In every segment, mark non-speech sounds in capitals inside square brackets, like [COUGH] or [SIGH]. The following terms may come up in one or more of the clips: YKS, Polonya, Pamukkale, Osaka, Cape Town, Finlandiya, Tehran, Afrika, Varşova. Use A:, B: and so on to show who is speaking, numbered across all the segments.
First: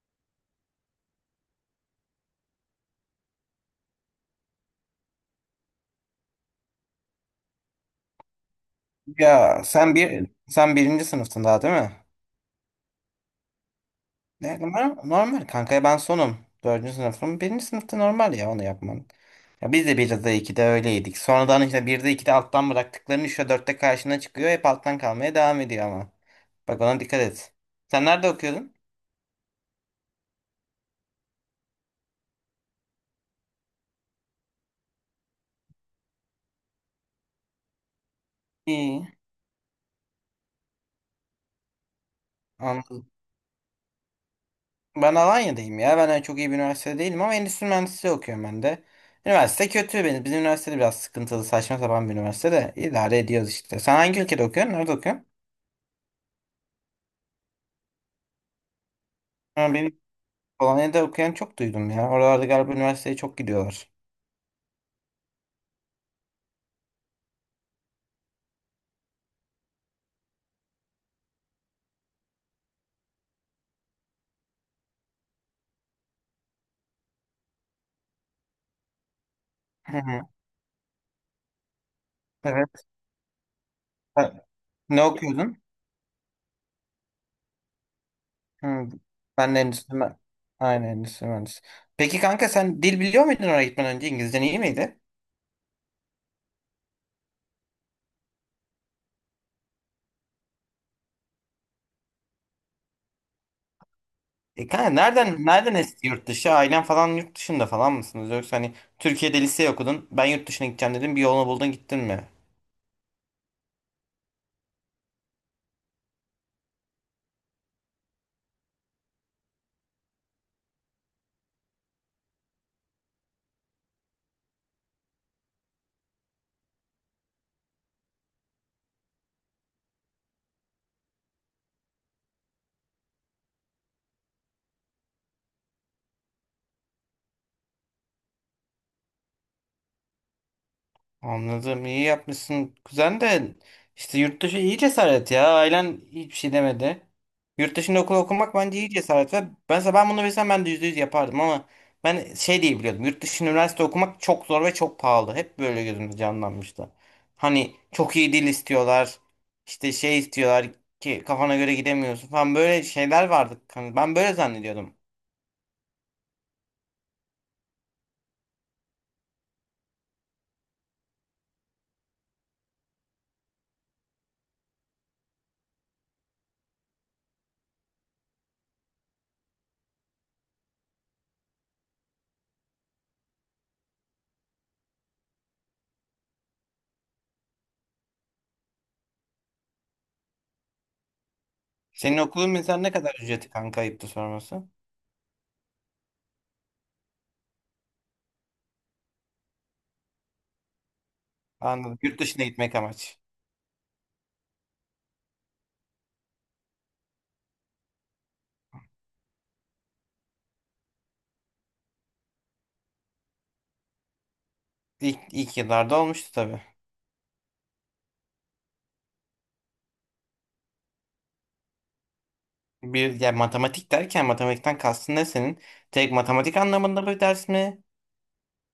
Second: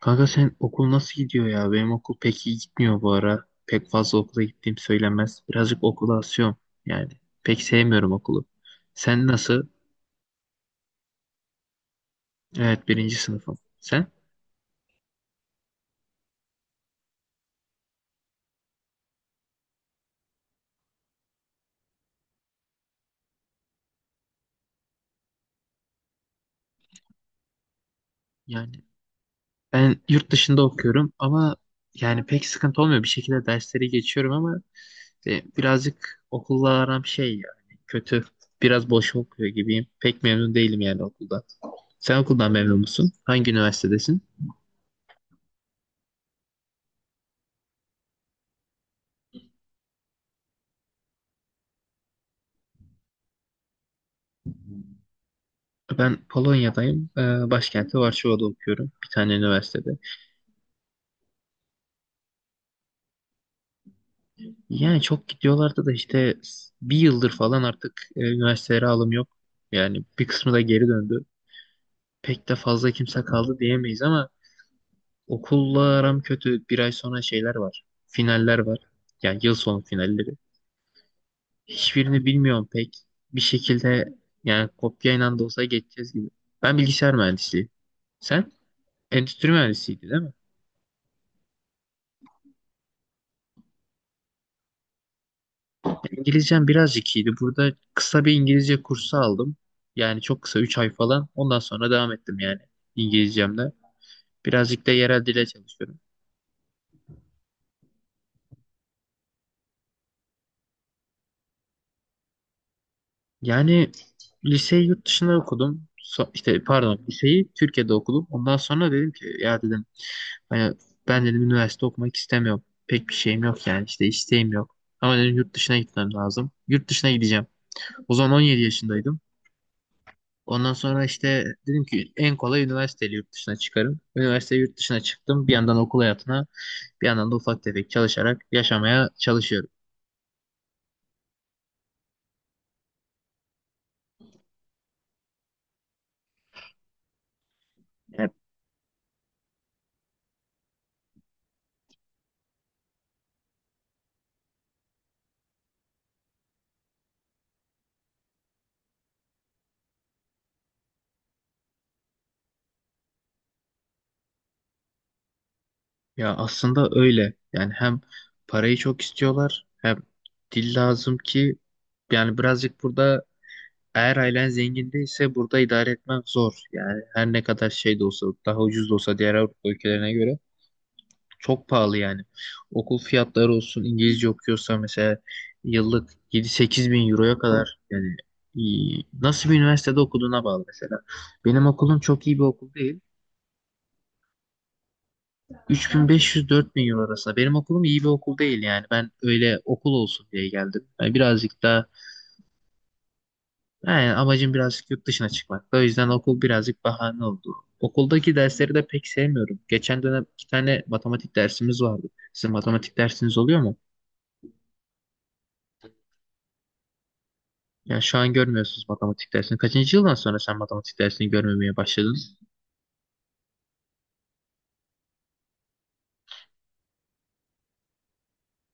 A: Kanka sen okul nasıl gidiyor ya? Benim okul pek iyi gitmiyor bu ara. Pek fazla okula gittiğim söylenmez. Birazcık okula asıyorum yani. Pek sevmiyorum okulu. Sen
B: Ya
A: nasıl?
B: sen birinci sınıftın daha değil mi?
A: Evet birinci sınıfım. Sen?
B: Ne, normal kanka ben sonum. Dördüncü sınıfım. Birinci sınıfta normal ya onu yapman. Ya biz de bir de iki de öyleydik. Sonradan işte bir de iki de alttan bıraktıkların üçte dörtte karşına çıkıyor. Hep alttan kalmaya devam ediyor ama. Bak ona dikkat et. Sen nerede
A: Yani
B: okuyordun?
A: ben yurt dışında okuyorum ama yani pek sıkıntı olmuyor. Bir şekilde dersleri geçiyorum ama birazcık okulla aram şey yani kötü. Biraz
B: İyi.
A: boş okuyor gibiyim. Pek memnun değilim yani okulda. Sen okuldan memnun
B: Anladım.
A: musun? Hangi üniversitedesin?
B: Ben Alanya'dayım ya. Ben öyle çok iyi bir üniversitede değilim ama endüstri mühendisliği okuyorum ben de. Üniversite kötü benim. Bizim üniversitede biraz sıkıntılı, saçma sapan bir üniversite de idare ediyoruz işte. Sen hangi ülkede okuyorsun? Nerede okuyorsun?
A: Ben Polonya'dayım. Başkenti Varşova'da okuyorum. Bir tane
B: Ha,
A: üniversitede.
B: benim Polonya'da okuyan çok duydum ya. Oralarda galiba üniversiteye çok gidiyorlar.
A: Yani çok gidiyorlardı da işte bir yıldır falan artık üniversitelere alım yok. Yani bir kısmı da geri döndü. Pek de fazla kimse kaldı diyemeyiz ama okulla aram kötü. Bir ay sonra şeyler var. Finaller var. Yani yıl sonu
B: Hı hı.
A: finalleri. Hiçbirini bilmiyorum
B: Evet.
A: pek. Bir şekilde
B: Sen
A: yani
B: ne
A: kopyayla da
B: okuyordun?
A: olsa geçeceğiz gibi. Ben bilgisayar mühendisliği. Sen
B: Hı,
A: endüstri
B: ben de endüstri
A: mühendisiydi
B: mühendisi.
A: değil mi?
B: Aynen endüstri mühendisi. Peki kanka sen dil biliyor muydun oraya gitmeden önce? İngilizcen iyi miydi?
A: İngilizcem birazcık iyiydi. Burada kısa bir İngilizce kursu aldım. Yani çok kısa 3 ay falan. Ondan sonra devam ettim yani İngilizcemle.
B: E
A: Birazcık da
B: kanka
A: yerel dile
B: nereden
A: çalışıyorum.
B: esti yurt dışı? Ailen falan yurt dışında falan mısınız? Yoksa hani Türkiye'de lise okudun. Ben yurt dışına gideceğim dedim. Bir yolunu buldun gittin mi?
A: Yani liseyi yurt dışında okudum. İşte pardon liseyi Türkiye'de okudum. Ondan sonra dedim ki ya dedim hani ben dedim üniversite okumak istemiyorum. Pek bir şeyim yok yani işte isteğim yok. Ama dedim yurt dışına gitmem lazım. Yurt dışına gideceğim. O zaman 17 yaşındaydım. Ondan sonra işte dedim ki en kolay üniversiteyle yurt dışına çıkarım. Üniversite yurt dışına çıktım. Bir yandan okul hayatına, bir yandan da ufak tefek çalışarak yaşamaya çalışıyorum.
B: Anladım. İyi yapmışsın. Kuzen de işte yurt dışı iyi cesaret ya. Ailen hiçbir şey demedi. Yurt dışında okul
A: Hep
B: okumak bence iyi cesaret ve ben bunu bilsem ben de yüzde yüz yapardım ama ben şey diye biliyordum. Yurt dışında üniversite okumak çok zor ve çok pahalı. Hep böyle gözümde canlanmıştı. Hani çok iyi dil istiyorlar. İşte şey istiyorlar ki kafana göre gidemiyorsun falan böyle şeyler vardı. Hani ben böyle zannediyordum.
A: Ya aslında öyle. Yani hem parayı çok istiyorlar, hem dil lazım ki yani birazcık burada eğer ailen zengin değilse burada idare etmek zor. Yani her ne kadar şey de olsa, daha ucuz da olsa diğer Avrupa ülkelerine göre çok pahalı yani. Okul fiyatları olsun, İngilizce okuyorsa mesela yıllık 7-8 bin euroya kadar yani iyi. Nasıl bir üniversitede okuduğuna bağlı mesela. Benim okulum
B: Senin
A: çok iyi bir
B: okulun
A: okul
B: mesela ne
A: değil.
B: kadar ücreti kanka, ayıptı sorması?
A: 3500-4000 euro arasında. Benim okulum iyi bir okul değil yani. Ben öyle okul olsun diye geldim. Yani birazcık daha
B: Anladım. Yurt dışına gitmek amaç.
A: yani amacım birazcık yurt dışına çıkmak. O yüzden okul birazcık bahane oldu. Okuldaki dersleri de pek sevmiyorum. Geçen dönem iki tane matematik dersimiz vardı. Sizin matematik dersiniz oluyor mu?
B: İlk yıllarda olmuştu tabii.
A: Ya şu an görmüyorsunuz matematik dersini. Kaçıncı yıldan sonra sen matematik dersini görmemeye başladın?
B: Bir ya, matematik derken matematikten kastın ne senin? Tek matematik anlamında bir ders mi?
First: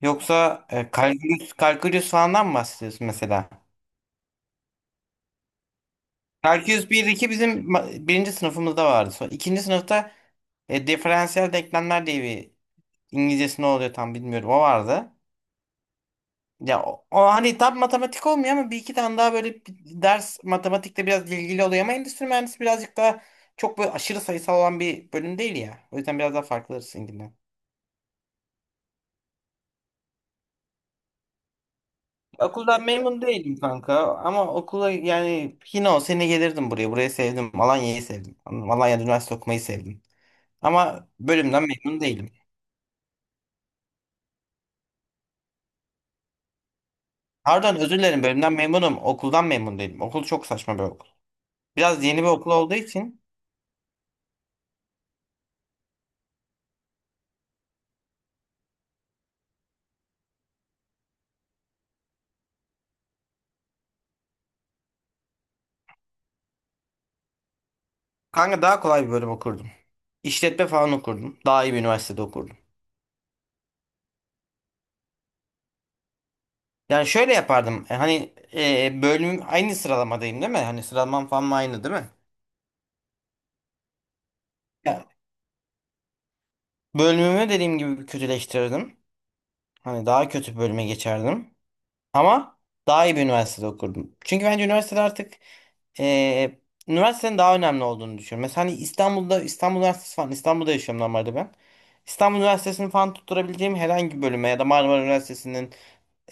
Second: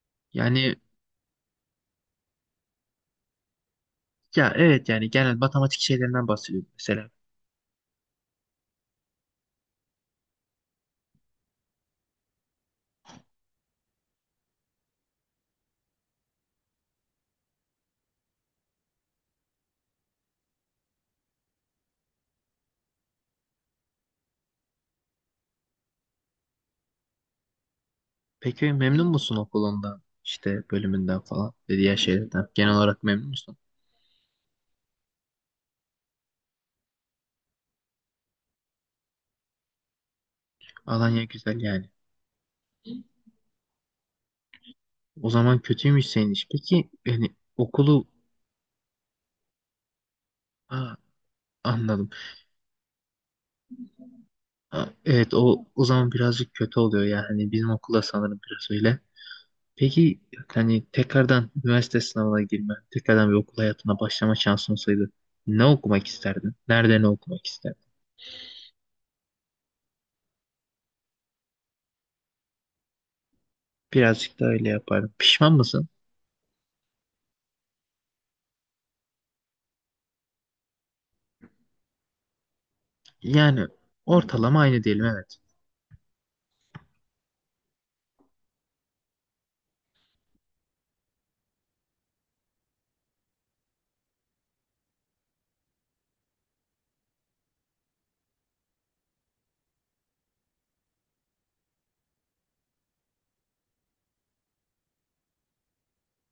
B: Yoksa
A: Yani
B: kalkülüs falandan mı bahsediyorsun mesela?
A: ya evet yani genel matematik şeylerinden bahsediyorum
B: Kalkülüs bir
A: mesela.
B: iki bizim birinci sınıfımızda vardı. Sonra ikinci sınıfta diferansiyel denklemler diye bir, İngilizcesi ne oluyor tam bilmiyorum, o vardı. Ya o hani tam matematik olmuyor ama bir iki tane daha böyle bir ders matematikte biraz ilgili oluyor ama endüstri mühendisi birazcık daha çok böyle aşırı sayısal olan bir bölüm değil ya. O yüzden biraz daha farklı sizinkinden.
A: Peki memnun musun okulundan, işte bölümünden falan ve diğer şeylerden? Genel
B: Okuldan
A: olarak
B: memnun
A: memnun musun?
B: değilim kanka ama okula yani yine o sene gelirdim buraya. Burayı sevdim. Alanya'yı sevdim. Anladım. Alanya'da üniversite okumayı sevdim. Ama
A: Alanya güzel
B: bölümden
A: yani.
B: memnun değilim.
A: O zaman kötüymüş senin iş. Peki yani
B: Pardon, özür
A: okulu
B: dilerim, bölümden memnunum. Okuldan memnun değilim. Okul çok saçma bir
A: ha,
B: okul. Biraz
A: anladım.
B: yeni bir okul olduğu için
A: Ha, evet o zaman birazcık kötü oluyor yani bizim okulda sanırım biraz öyle. Peki hani tekrardan üniversite sınavına girme, tekrardan bir okul hayatına başlama şansın olsaydı ne okumak isterdin? Nerede ne okumak isterdin?
B: kanka daha kolay bir bölüm okurdum. İşletme falan okurdum. Daha iyi bir üniversitede okurdum.
A: Birazcık da öyle yapardım. Pişman mısın?
B: Yani şöyle yapardım. Hani bölümüm aynı, sıralamadayım değil mi? Hani sıralamam falan aynı değil mi?
A: Yani ortalama aynı diyelim,
B: Ya,
A: evet.
B: bölümümü dediğim gibi kötüleştirirdim. Hani daha kötü bir bölüme geçerdim. Ama daha iyi bir üniversitede okurdum. Çünkü bence üniversitede artık e, üniversitenin daha önemli olduğunu düşünüyorum. Mesela hani İstanbul'da, İstanbul Üniversitesi falan, İstanbul'da yaşıyorum normalde ben. İstanbul Üniversitesi'ni falan tutturabileceğim herhangi bir bölüme ya da Marmara Üniversitesi'nin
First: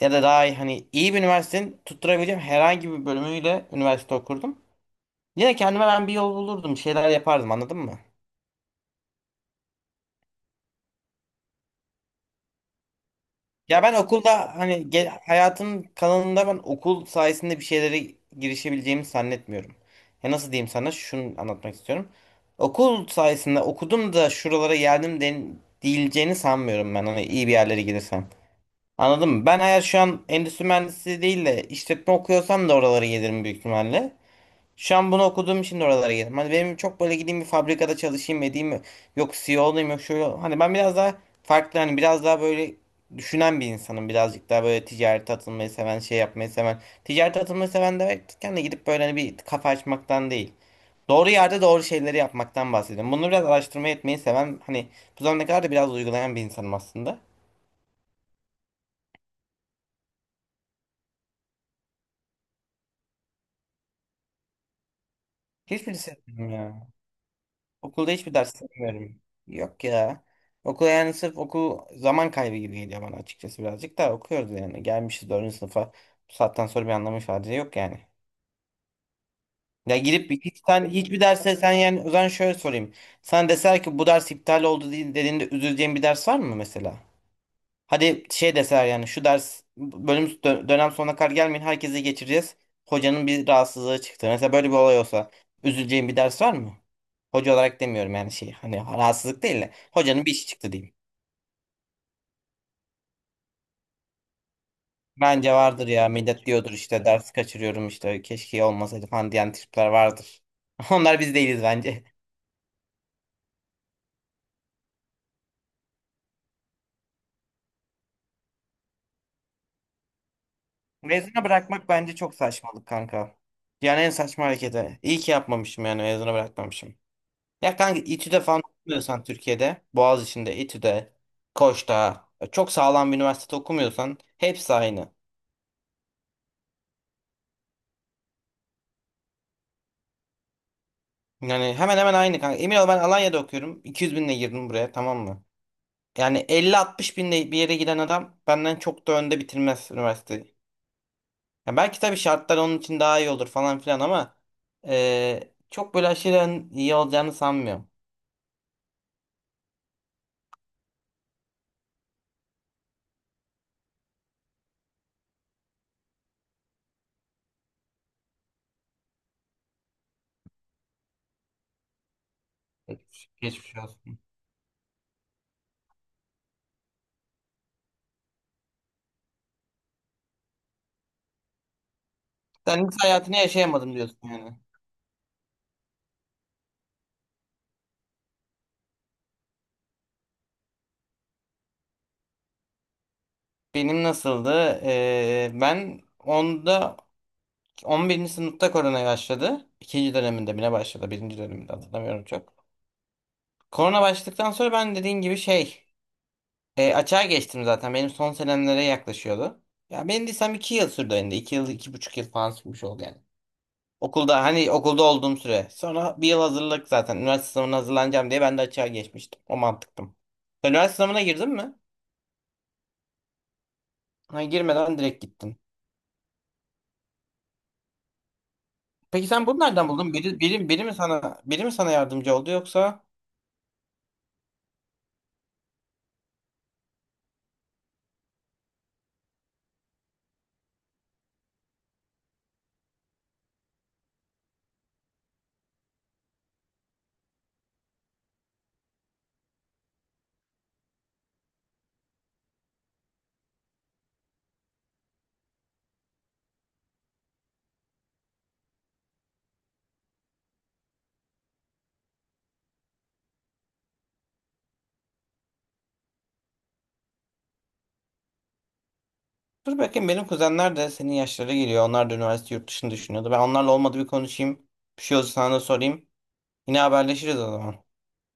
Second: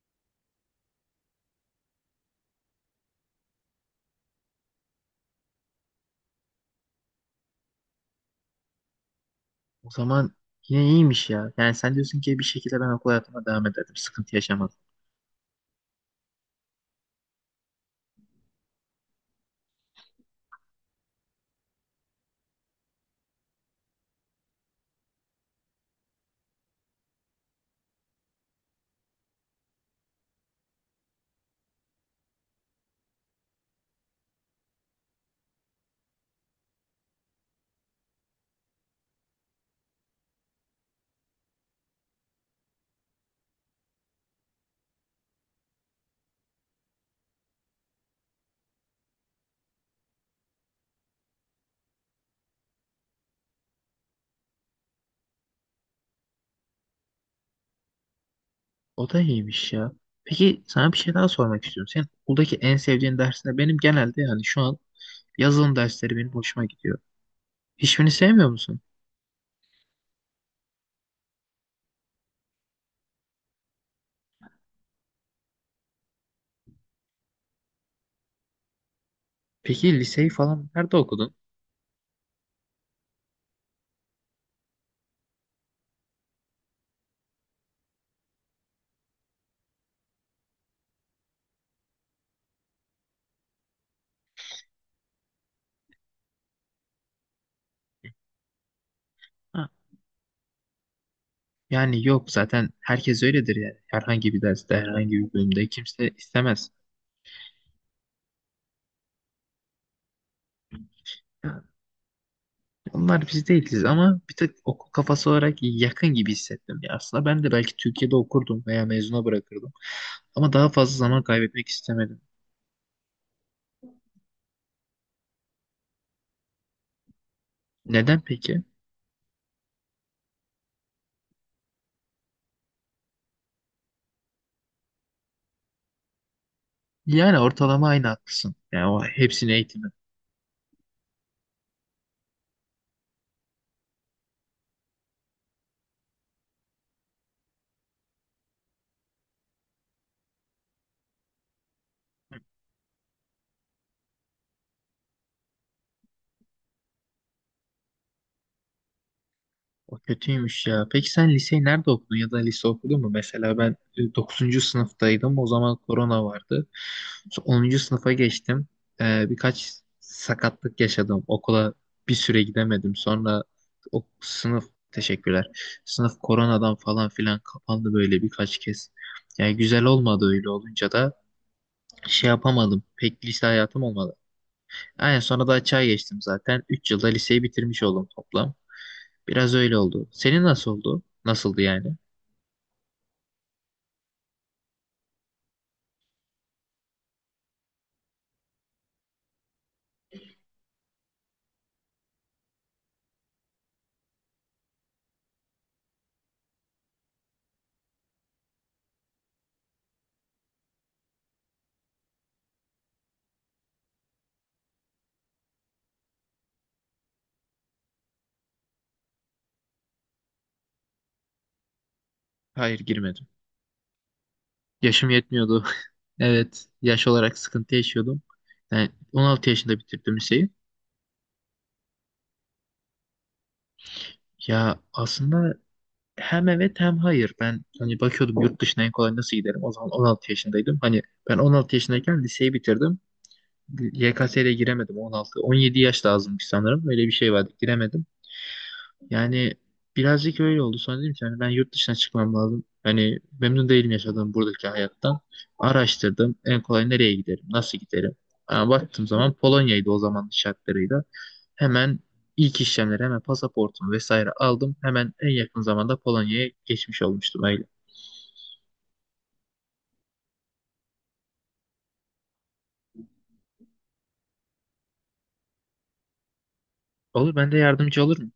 B: ya da daha iyi, hani iyi bir üniversitenin tutturabileceğim herhangi bir bölümüyle üniversite okurdum. Yine kendime ben bir yol bulurdum, bir şeyler yapardım, anladın mı?
A: O zaman yine iyiymiş ya. Yani sen diyorsun ki bir şekilde ben okul hayatıma devam
B: Ya ben
A: ederdim. Sıkıntı
B: okulda hani
A: yaşamadım.
B: hayatın kalanında ben okul sayesinde bir şeylere girişebileceğimi zannetmiyorum. Ya nasıl diyeyim, sana şunu anlatmak istiyorum. Okul sayesinde okudum da şuralara geldim den diyileceğini sanmıyorum ben, hani iyi bir yerlere gidersem. Anladın mı? Ben eğer şu an endüstri mühendisi değil de işletme okuyorsam da oralara gelirim büyük ihtimalle. Şu an bunu okuduğum için de oralara geldim. Hani benim çok böyle gideyim bir fabrikada çalışayım edeyim mi? Yok CEO olayım, yok şöyle, hani ben biraz daha farklı, hani biraz daha böyle düşünen bir insanım. Birazcık daha böyle ticarete atılmayı seven, şey yapmayı seven. Ticarete atılmayı seven derken de gidip böyle hani bir kafa açmaktan değil. Doğru yerde doğru şeyleri yapmaktan bahsediyorum. Bunu biraz araştırma etmeyi seven, hani bu zamana kadar da biraz uygulayan bir insanım aslında.
A: O da iyiymiş ya. Peki sana bir şey daha sormak istiyorum. Senin okuldaki en sevdiğin ders ne? Benim genelde yani şu an yazılım
B: Hiçbirisi.
A: dersleri benim hoşuma gidiyor.
B: Okulda
A: Hiçbirini
B: hiçbir
A: sevmiyor
B: ders
A: musun?
B: sevmiyorum. Yok ya. Okul yani, sırf okul zaman kaybı gibi geliyor bana açıkçası, birazcık da okuyoruz yani. Gelmişiz 4. sınıfa. Bu saatten sonra bir anlamı ifade yok yani. Ya
A: Peki liseyi
B: girip hiç
A: falan
B: sen
A: nerede
B: hiçbir
A: okudun?
B: derse sen, yani o zaman şöyle sorayım. Sen deser ki bu ders iptal oldu dediğinde üzüleceğin bir ders var mı mesela? Hadi şey deseler yani şu ders bölüm dönem sonuna kadar gelmeyin, herkese geçireceğiz. Hocanın bir rahatsızlığı çıktı. Mesela böyle bir olay olsa üzüleceğin bir ders var mı? Hoca olarak demiyorum yani şey, hani rahatsızlık değil
A: Ha,
B: de hocanın bir işi çıktı diyeyim.
A: yani yok zaten herkes öyledir yani. Herhangi bir derste, herhangi bir
B: Bence
A: bölümde
B: vardır
A: kimse
B: ya, millet
A: istemez.
B: diyordur işte ders kaçırıyorum, işte keşke olmasaydı falan diyen tipler vardır. [LAUGHS] Onlar biz
A: Yani
B: değiliz bence.
A: onlar biz değiliz ama bir tık okul kafası olarak yakın gibi hissettim. Ya aslında ben de belki Türkiye'de okurdum veya mezuna bırakırdım. Ama daha fazla zaman
B: Mezuna
A: kaybetmek
B: bırakmak bence
A: istemedim.
B: çok saçmalık kanka. Yani en saçma hareketi. İyi ki yapmamışım yani, mezuna bırakmamışım. Ya kanka
A: Neden
B: İTÜ'de falan
A: peki?
B: okumuyorsan Türkiye'de, Boğaziçi'nde, İTÜ'de, Koç'ta, çok sağlam bir üniversitede okumuyorsan hepsi aynı.
A: Yani ortalama aynı haklısın. Yani o hepsini eğitim.
B: Yani hemen hemen aynı kanka. Emin ol, ben Alanya'da okuyorum. 200 binle girdim buraya, tamam mı? Yani 50-60 binle bir yere giden adam benden çok da önde bitirmez üniversiteyi. Ya belki tabii şartlar onun için daha iyi olur falan filan ama çok böyle aşırı iyi olacağını sanmıyorum.
A: O kötüymüş ya. Peki sen liseyi nerede okudun ya da lise okudun mu? Mesela ben dokuzuncu sınıftaydım. O zaman korona vardı. Sonra 10. sınıfa geçtim. Birkaç sakatlık yaşadım. Okula bir süre gidemedim. Sonra
B: Geçmiş
A: o
B: olsun.
A: sınıf teşekkürler. Sınıf koronadan falan filan kapandı böyle birkaç kez. Yani güzel olmadı öyle olunca da şey yapamadım.
B: Sen lise
A: Pek
B: hayatını
A: lise hayatım
B: yaşayamadım
A: olmadı.
B: diyorsun yani.
A: Aynen, sonra da açığa geçtim zaten. 3 yılda liseyi bitirmiş oldum toplam. Biraz öyle oldu. Senin nasıl oldu? Nasıldı yani?
B: Benim nasıldı? Ben 11. sınıfta korona başladı. İkinci döneminde bile başladı. Birinci döneminde hatırlamıyorum çok. Korona başladıktan sonra ben dediğin gibi açığa geçtim zaten. Benim son senemlere yaklaşıyordu. Ya benim desem 2 yıl sürdü yani. İki yıl, iki buçuk yıl falan sürmüş oldu yani. Okulda hani, okulda olduğum süre. Sonra bir yıl hazırlık zaten. Üniversite sınavına hazırlanacağım diye ben de açığa geçmiştim. O mantıktım. Sen üniversite sınavına girdin mi?
A: Hayır girmedim.
B: Hayır, girmeden
A: Yaşım
B: direkt gittin.
A: yetmiyordu. [LAUGHS] Evet, yaş olarak sıkıntı yaşıyordum. Yani
B: Peki sen
A: 16
B: bunu
A: yaşında
B: nereden buldun?
A: bitirdim
B: Biri,
A: liseyi.
B: biri, biri mi sana biri mi sana yardımcı oldu yoksa?
A: Ya aslında hem evet hem hayır. Ben hani bakıyordum yurt dışına en kolay nasıl giderim. O zaman 16 yaşındaydım. Hani ben 16 yaşındayken liseyi bitirdim. YKS'ye giremedim 16. 17 yaş lazımmış sanırım. Öyle bir şey vardı. Giremedim. Yani birazcık öyle oldu. Sonra dedim ki hani ben yurt dışına çıkmam lazım. Hani memnun değilim yaşadığım buradaki hayattan. Araştırdım. En kolay nereye giderim? Nasıl giderim? Ha, baktığım zaman Polonya'ydı o zamanın şartlarıyla. Hemen ilk işlemleri hemen pasaportumu vesaire aldım. Hemen en yakın zamanda Polonya'ya geçmiş olmuştum öyle.
B: Dur bakayım, benim kuzenler de senin yaşlara geliyor. Onlar da üniversite yurt dışını düşünüyordu. Ben onlarla olmadı bir konuşayım. Bir şey olursa sana da sorayım. Yine haberleşiriz
A: Olur
B: o
A: ben de
B: zaman.
A: yardımcı olur mu?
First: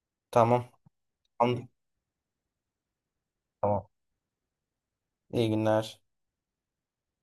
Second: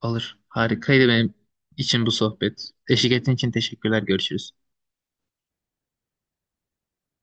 A: Olur.
B: Tamam.
A: Harikaydı benim
B: Anladım.
A: için bu sohbet. Eşlik ettiğin için
B: Tamam.
A: teşekkürler. Görüşürüz.
B: İyi günler.